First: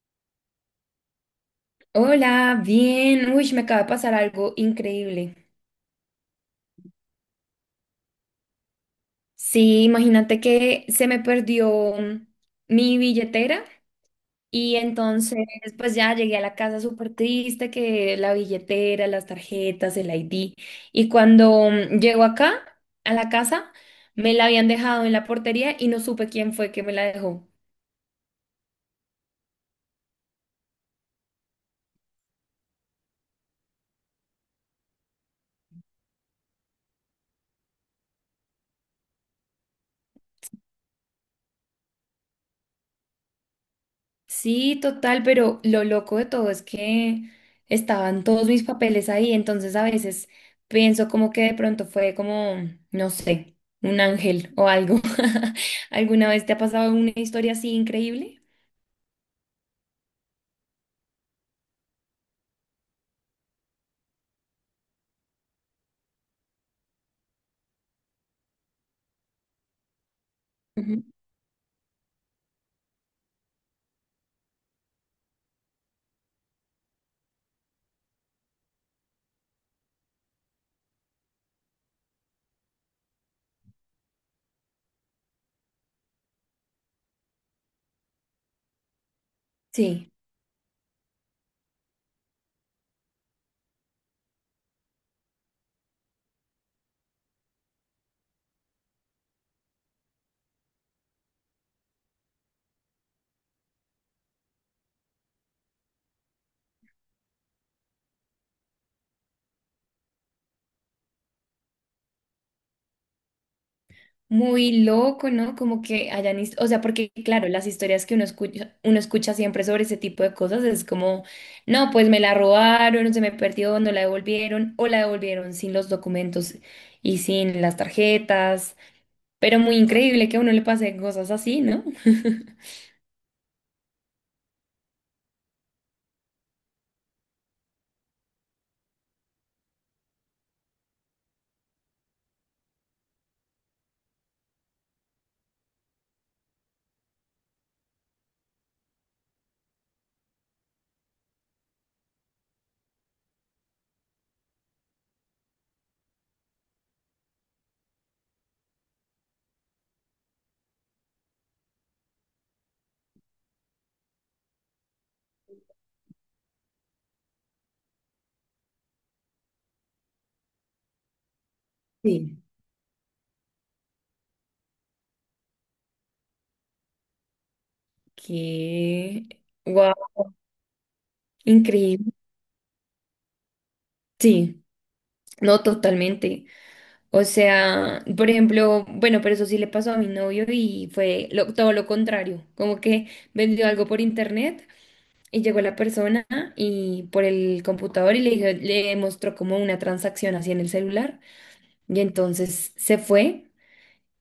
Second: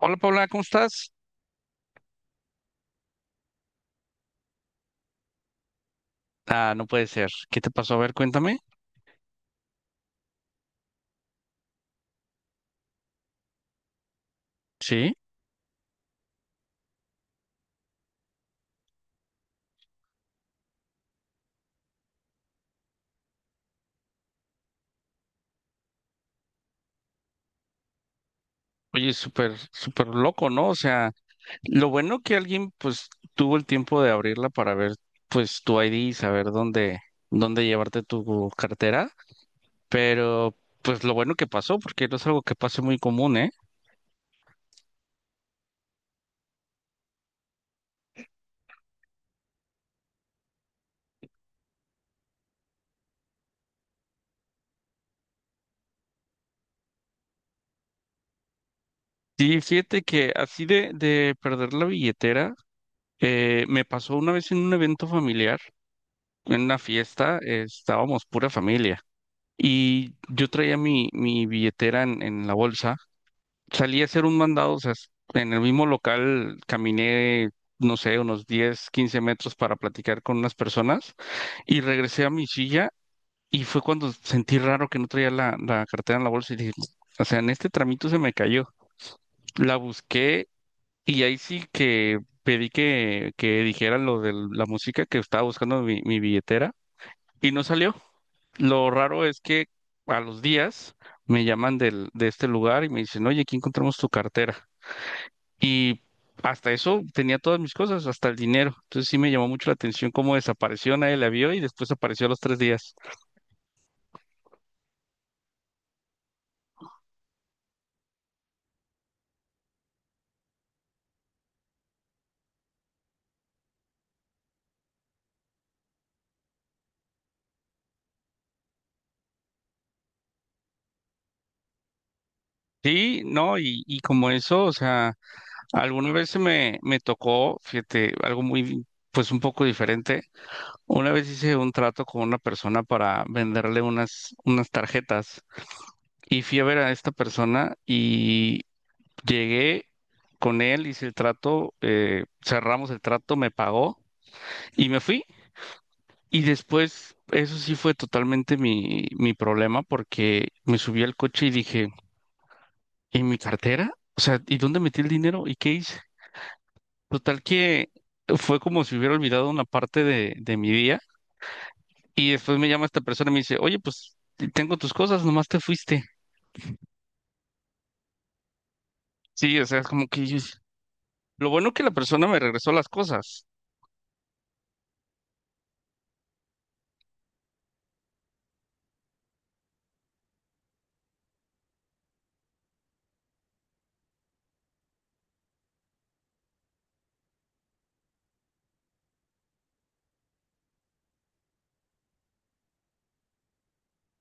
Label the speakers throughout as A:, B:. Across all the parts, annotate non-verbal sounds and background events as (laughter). A: Hola Paula, ¿cómo estás?
B: Hola, bien. Uy, me acaba de pasar algo increíble.
A: Ah, no puede ser. ¿Qué te pasó? A ver, cuéntame.
B: Sí, imagínate que se me perdió mi billetera. Y
A: Sí.
B: entonces pues ya llegué a la casa súper triste que la billetera, las tarjetas, el ID. Y cuando llego acá a la casa, me la habían dejado en la portería y no supe quién fue que me la dejó.
A: Oye, súper loco, ¿no? O sea, lo bueno que alguien pues tuvo el tiempo de abrirla para ver pues tu ID y saber dónde llevarte tu cartera, pero pues lo bueno que pasó, porque no es algo que pase muy común, ¿eh?
B: Sí, total, pero lo loco de todo es que estaban todos mis papeles ahí, entonces a veces pienso como que de pronto fue como, no sé, un ángel o algo. (laughs) ¿Alguna vez te ha pasado una historia así increíble?
A: Sí, fíjate que así de perder la billetera, me pasó una vez en un evento familiar, en una fiesta, estábamos pura familia. Y yo traía
B: Ujú.
A: mi billetera en la bolsa. Salí a hacer un mandado, o sea, en el mismo local caminé, no sé, unos 10 15 metros para platicar con unas personas y regresé a mi silla y fue cuando sentí raro que no traía la cartera en la bolsa y dije, o sea, en este tramito se me cayó. La
B: Sí.
A: busqué y ahí sí que pedí que dijera lo de la música que estaba buscando mi billetera y no salió. Lo raro es que a los días me llaman de este lugar y me dicen, oye, aquí encontramos tu cartera. Y hasta eso tenía todas mis cosas, hasta el dinero. Entonces sí me llamó mucho la atención cómo desapareció, nadie la vio y después apareció a los tres días.
B: Muy loco, ¿no? Como que hayan, o sea, porque claro, las historias que uno escucha siempre sobre ese tipo de cosas es como, no, pues me la robaron, se me perdió, no la devolvieron, o la devolvieron sin los documentos y sin las tarjetas, pero muy increíble que a uno le pase cosas así, ¿no?
A: Sí, no, y como eso, o sea, alguna vez me tocó, fíjate, algo pues un poco diferente. Una vez hice un trato con una persona para venderle unas tarjetas y fui a ver a esta persona y llegué con él, hice el trato, cerramos el trato, me pagó y me fui. Y después, eso sí fue totalmente mi problema porque me subí al coche y dije, ¿y mi cartera? O sea, ¿y dónde metí el dinero? ¿Y qué hice? Total que fue como si hubiera olvidado una parte de mi día. Y
B: Sí. (laughs)
A: después me llama esta persona y me dice, oye, pues tengo tus cosas, nomás te fuiste.
B: Que,
A: Sí, o sea, es como que
B: wow,
A: lo bueno que la
B: increíble.
A: persona me regresó las cosas.
B: Sí. No, totalmente. O sea, por ejemplo, bueno, pero eso sí le pasó a mi novio y fue todo lo contrario, como que vendió algo por internet y llegó la persona y por el computador y le mostró como una transacción así en el celular y entonces se fue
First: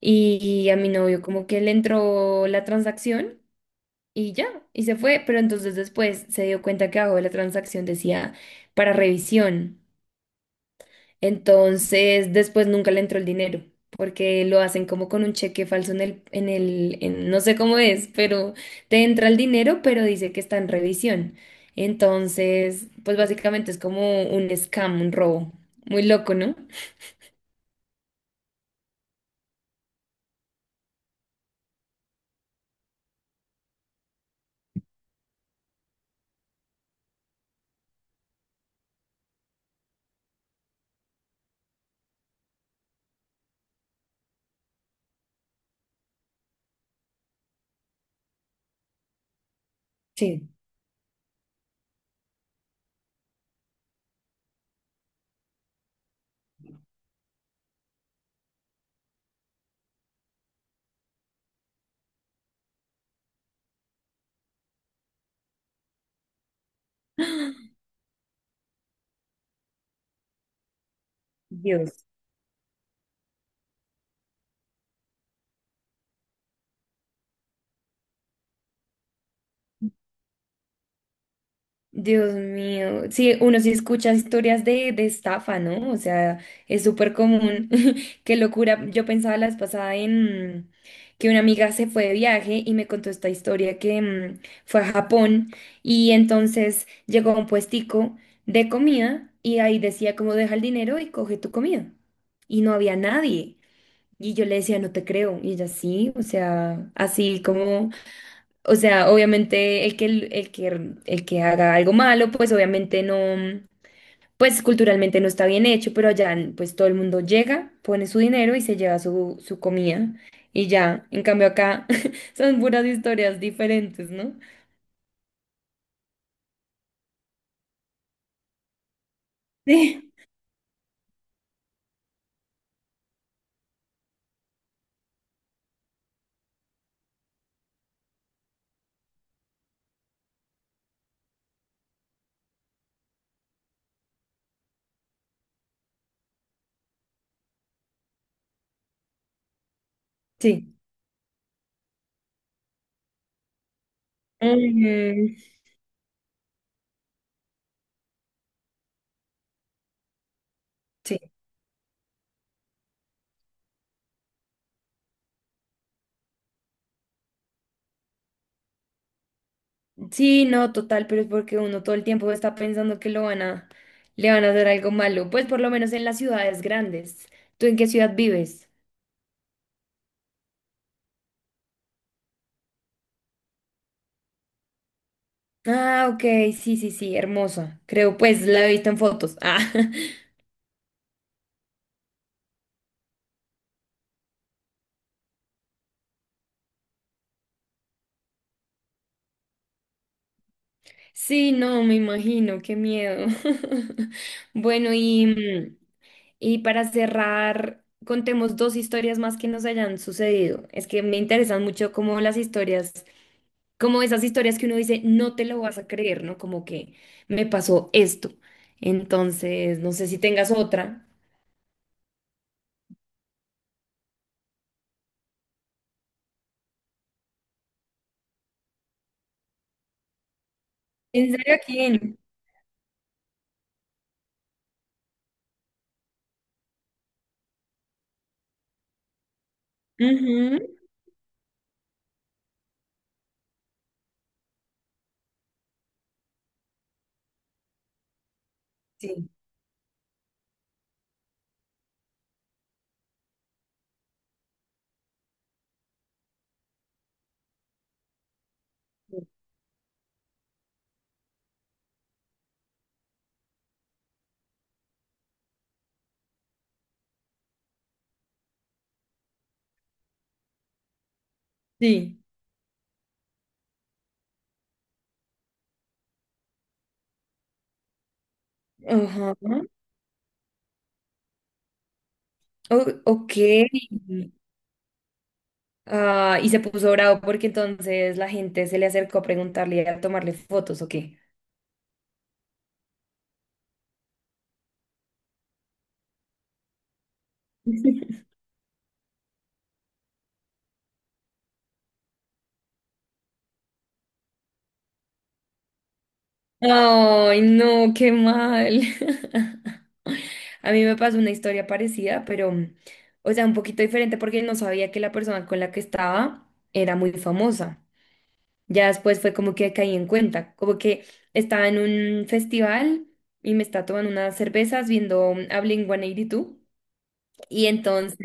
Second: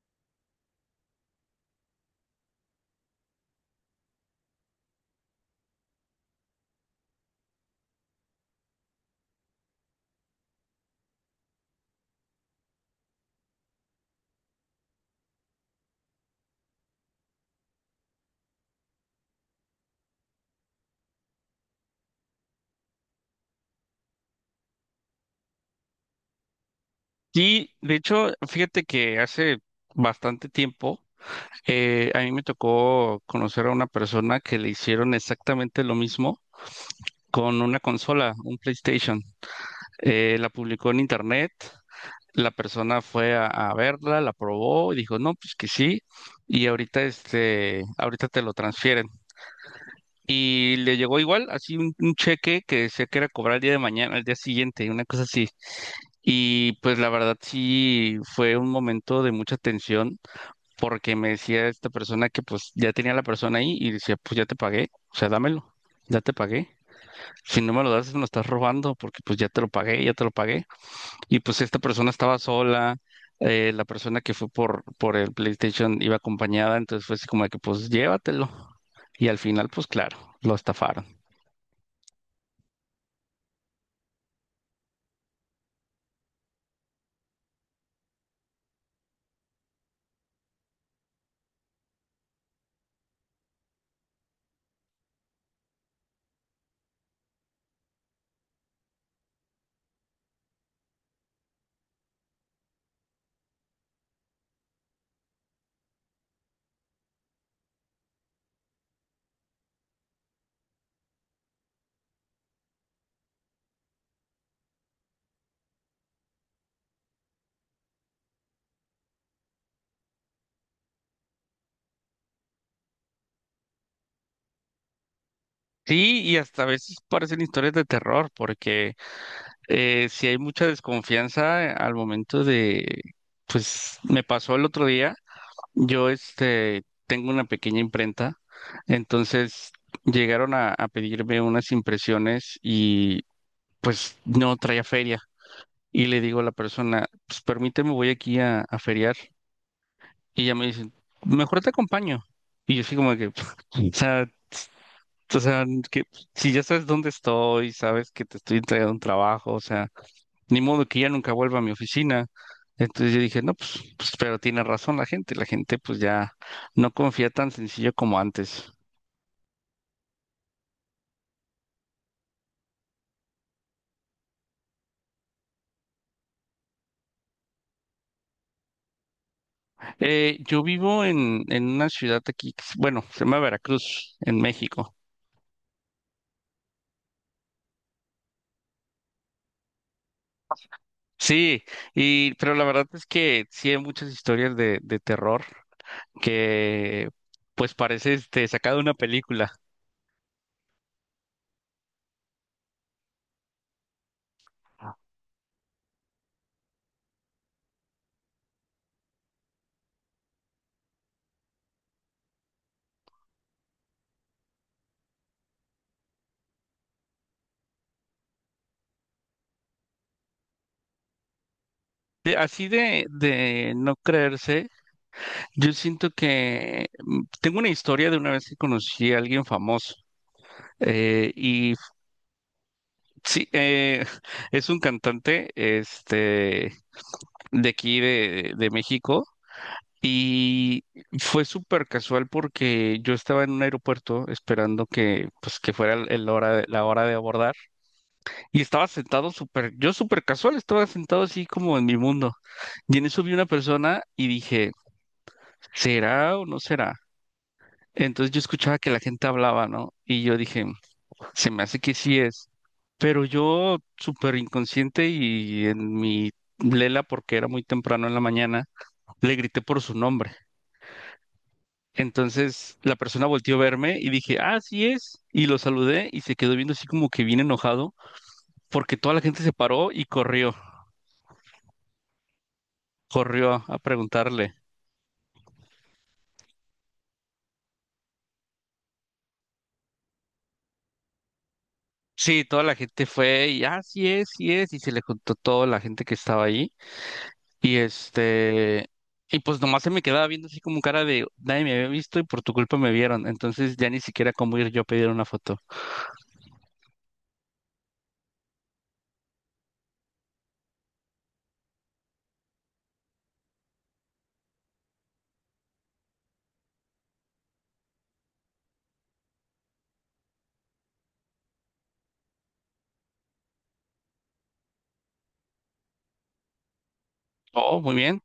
B: y a mi novio como que le entró la transacción y ya, y se fue, pero entonces después se dio cuenta que abajo de la transacción decía para revisión. Entonces, después nunca le entró el dinero, porque lo hacen como con un cheque falso no sé cómo es, pero te entra el dinero, pero dice que está en revisión. Entonces, pues básicamente es como un scam, un robo. Muy loco, ¿no?
A: Sí, de hecho, fíjate que hace bastante tiempo a mí me tocó conocer a una persona que le hicieron exactamente lo mismo con una consola, un PlayStation. La publicó en internet, la persona fue a verla, la probó y dijo, no, pues que sí, y ahorita este, ahorita te lo transfieren.
B: Sí,
A: Y le llegó igual, así un cheque que sé que era cobrar el día de mañana, el día siguiente, una cosa así. Y pues la verdad sí fue un momento de mucha tensión porque me decía esta persona que pues ya tenía la persona ahí y decía, pues ya te pagué, o sea, dámelo, ya te pagué. Si no me lo das, me lo estás robando porque pues ya te lo pagué, ya te lo pagué. Y pues esta
B: Dios.
A: persona estaba sola, la persona que fue por el PlayStation iba acompañada, entonces fue así como de que pues llévatelo. Y al final pues claro, lo estafaron.
B: Dios mío, sí, uno sí escucha historias de estafa, ¿no? O sea, es súper común. (laughs) Qué locura. Yo pensaba la vez pasada en que una amiga se fue de viaje y me contó esta historia que fue a Japón y entonces llegó a un puestico de comida y ahí decía como deja el dinero y coge tu comida. Y no había nadie. Y yo le decía, no te creo. Y ella sí, o sea, así como o sea, obviamente el que haga algo malo, pues obviamente no, pues culturalmente no está bien hecho, pero allá pues todo el mundo llega, pone su dinero y se lleva su comida y ya. En cambio acá (laughs) son puras historias diferentes, ¿no?
A: Sí, y hasta a veces parecen historias de terror, porque si
B: (laughs)
A: hay mucha desconfianza al momento de, pues me pasó el otro día, yo este tengo una pequeña imprenta, entonces llegaron a pedirme unas impresiones y pues no traía feria. Y le digo a la persona, pues permíteme, voy aquí a feriar. Y
B: Sí.
A: ella me
B: Sí.
A: dice, mejor te acompaño. Y yo así como que, (laughs) sea,
B: Mm,
A: o sea, que si ya sabes dónde estoy, sabes que te estoy entregando un trabajo, o sea, ni modo que ya
B: sí.
A: nunca vuelva a mi oficina. Entonces yo dije, no, pues, pero tiene razón la gente pues ya no confía tan sencillo como antes.
B: Sí, no, total, pero es porque uno todo el tiempo está pensando que lo van a, le van a hacer algo malo, pues por lo menos en las ciudades grandes. ¿Tú en qué ciudad vives?
A: Yo vivo en una ciudad aquí, bueno, se llama Veracruz, en México.
B: Ah, ok, sí, sí, sí, hermosa. Creo, pues la he visto en fotos. Ah, (laughs)
A: Sí, y, pero la verdad es que sí hay muchas historias de terror que pues parece este, sacada de una película.
B: sí, no, me imagino, qué miedo. (laughs) Bueno, y, y para cerrar, contemos dos historias más que nos hayan sucedido. Es que me interesan mucho como las historias, como esas historias que uno dice, no te lo vas a creer, ¿no? Como que me pasó esto. Entonces, no sé si tengas otra.
A: Así de no creerse. Yo siento que tengo una historia de una vez que conocí a alguien famoso. eh,
B: ¿En serio
A: y f-
B: quién?
A: sí, (laughs) es un cantante este, de aquí de México.
B: Ujú.
A: Y fue súper casual porque yo estaba en un aeropuerto esperando que, pues, que fuera la hora de abordar. Y estaba
B: Sí.
A: sentado súper, yo súper casual, estaba sentado así como en mi mundo. Y en eso vi una persona y dije, ¿será o no será? Entonces yo escuchaba que la gente hablaba, ¿no? Y yo dije, se me hace que sí es. Pero yo, súper inconsciente y en mi lela, porque era muy temprano en la mañana, le grité por su nombre.
B: Sí.
A: Entonces la persona volteó a verme y dije, ah, sí es. Y lo saludé y se quedó viendo así como que bien enojado, porque toda la
B: Ajá.
A: gente se paró y corrió,
B: Ok.
A: corrió a preguntarle.
B: Ah, y se puso bravo porque entonces la gente se le acercó a preguntarle y a tomarle fotos, ¿o qué?
A: Sí, toda la gente fue y, ah, sí es, sí es. Y se le contó toda la gente que estaba ahí. Y
B: (laughs)
A: este, y pues nomás se me quedaba viendo así como cara de nadie me había visto y por tu culpa me vieron. Entonces ya ni siquiera cómo ir yo a pedir una foto.
B: Ay, no, qué mal. (laughs) A mí me pasó una historia parecida, pero, o sea, un poquito diferente porque no sabía que la persona con la que estaba era muy famosa. Ya después fue como que caí en cuenta, como que estaba en un festival y me está tomando unas cervezas viendo a Blink-182. Y dos. Y
A: Oh, muy
B: entonces
A: bien.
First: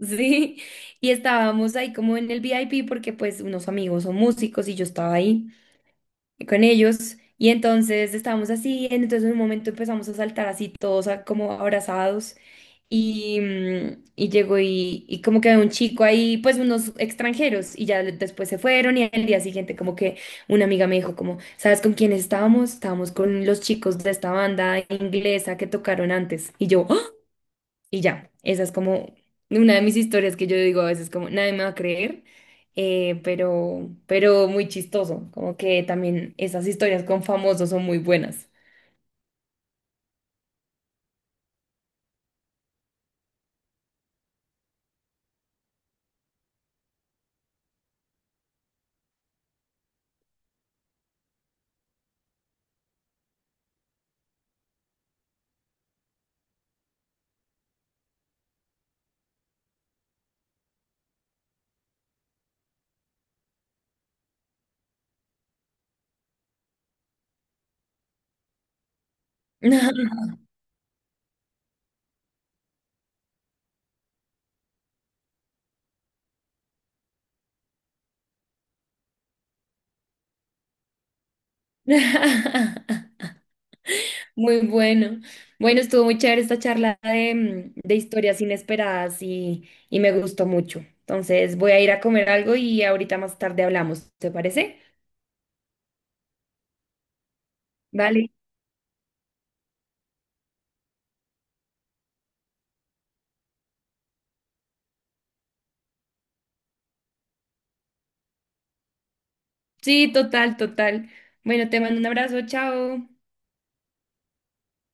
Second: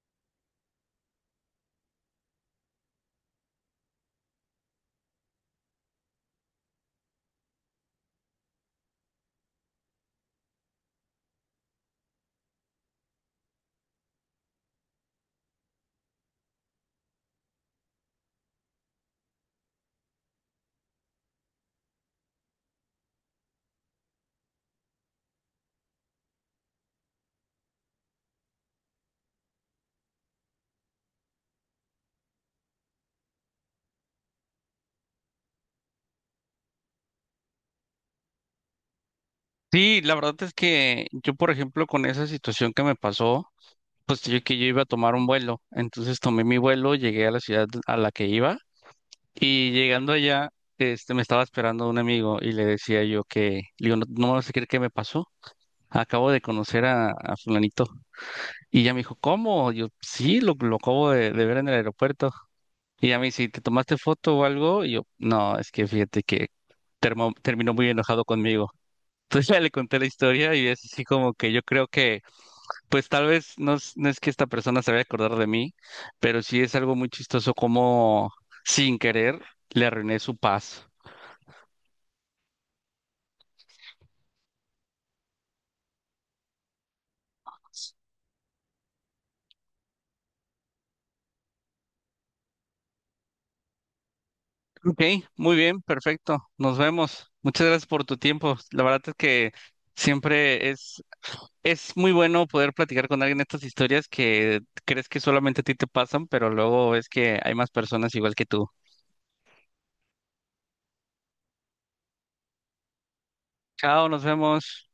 B: sí, y estábamos ahí como en el VIP porque pues unos amigos son músicos y yo estaba ahí con ellos y entonces estábamos así, entonces en un momento empezamos a saltar así todos como abrazados y, y llegó y como que había un chico ahí, pues unos extranjeros y ya después se fueron y al día siguiente como que una amiga me dijo como, ¿sabes con quién estábamos? Estábamos con los chicos de esta banda inglesa que tocaron antes y yo... Y ya, esa es como una de mis historias que yo digo a veces como nadie me va a creer, pero muy chistoso, como que también esas historias con famosos son muy buenas.
A: Sí, la verdad es que yo, por ejemplo, con esa situación que me pasó, pues yo iba a tomar un vuelo. Entonces tomé mi vuelo, llegué a la ciudad a la que iba y llegando allá, este, me estaba esperando un amigo y le decía yo que, le digo, no, no me vas a creer qué me pasó. Acabo de conocer a fulanito. Y ya me dijo, ¿cómo? Yo, sí, lo acabo de ver en el aeropuerto. Y ya me dice, ¿te tomaste foto o algo? Y yo, no, es que fíjate que terminó muy enojado conmigo. (laughs) Entonces ya le conté la historia y es así como que yo creo que, pues tal vez no es que esta persona se vaya a acordar de mí, pero sí es algo muy chistoso como sin querer le arruiné su paz.
B: (laughs) Muy bueno. Bueno, estuvo muy chévere esta charla de, de historias inesperadas y me gustó mucho. Entonces voy a ir a comer algo y ahorita más tarde hablamos, ¿te parece?
A: Ok, muy bien, perfecto. Nos vemos. Muchas gracias por tu
B: Vale.
A: tiempo. La verdad es que siempre es muy bueno poder platicar con alguien estas historias que crees que solamente a ti te pasan, pero luego ves que hay más personas igual que tú.
B: Sí, total, total. Bueno, te mando un abrazo, chao.
A: Chao, nos vemos.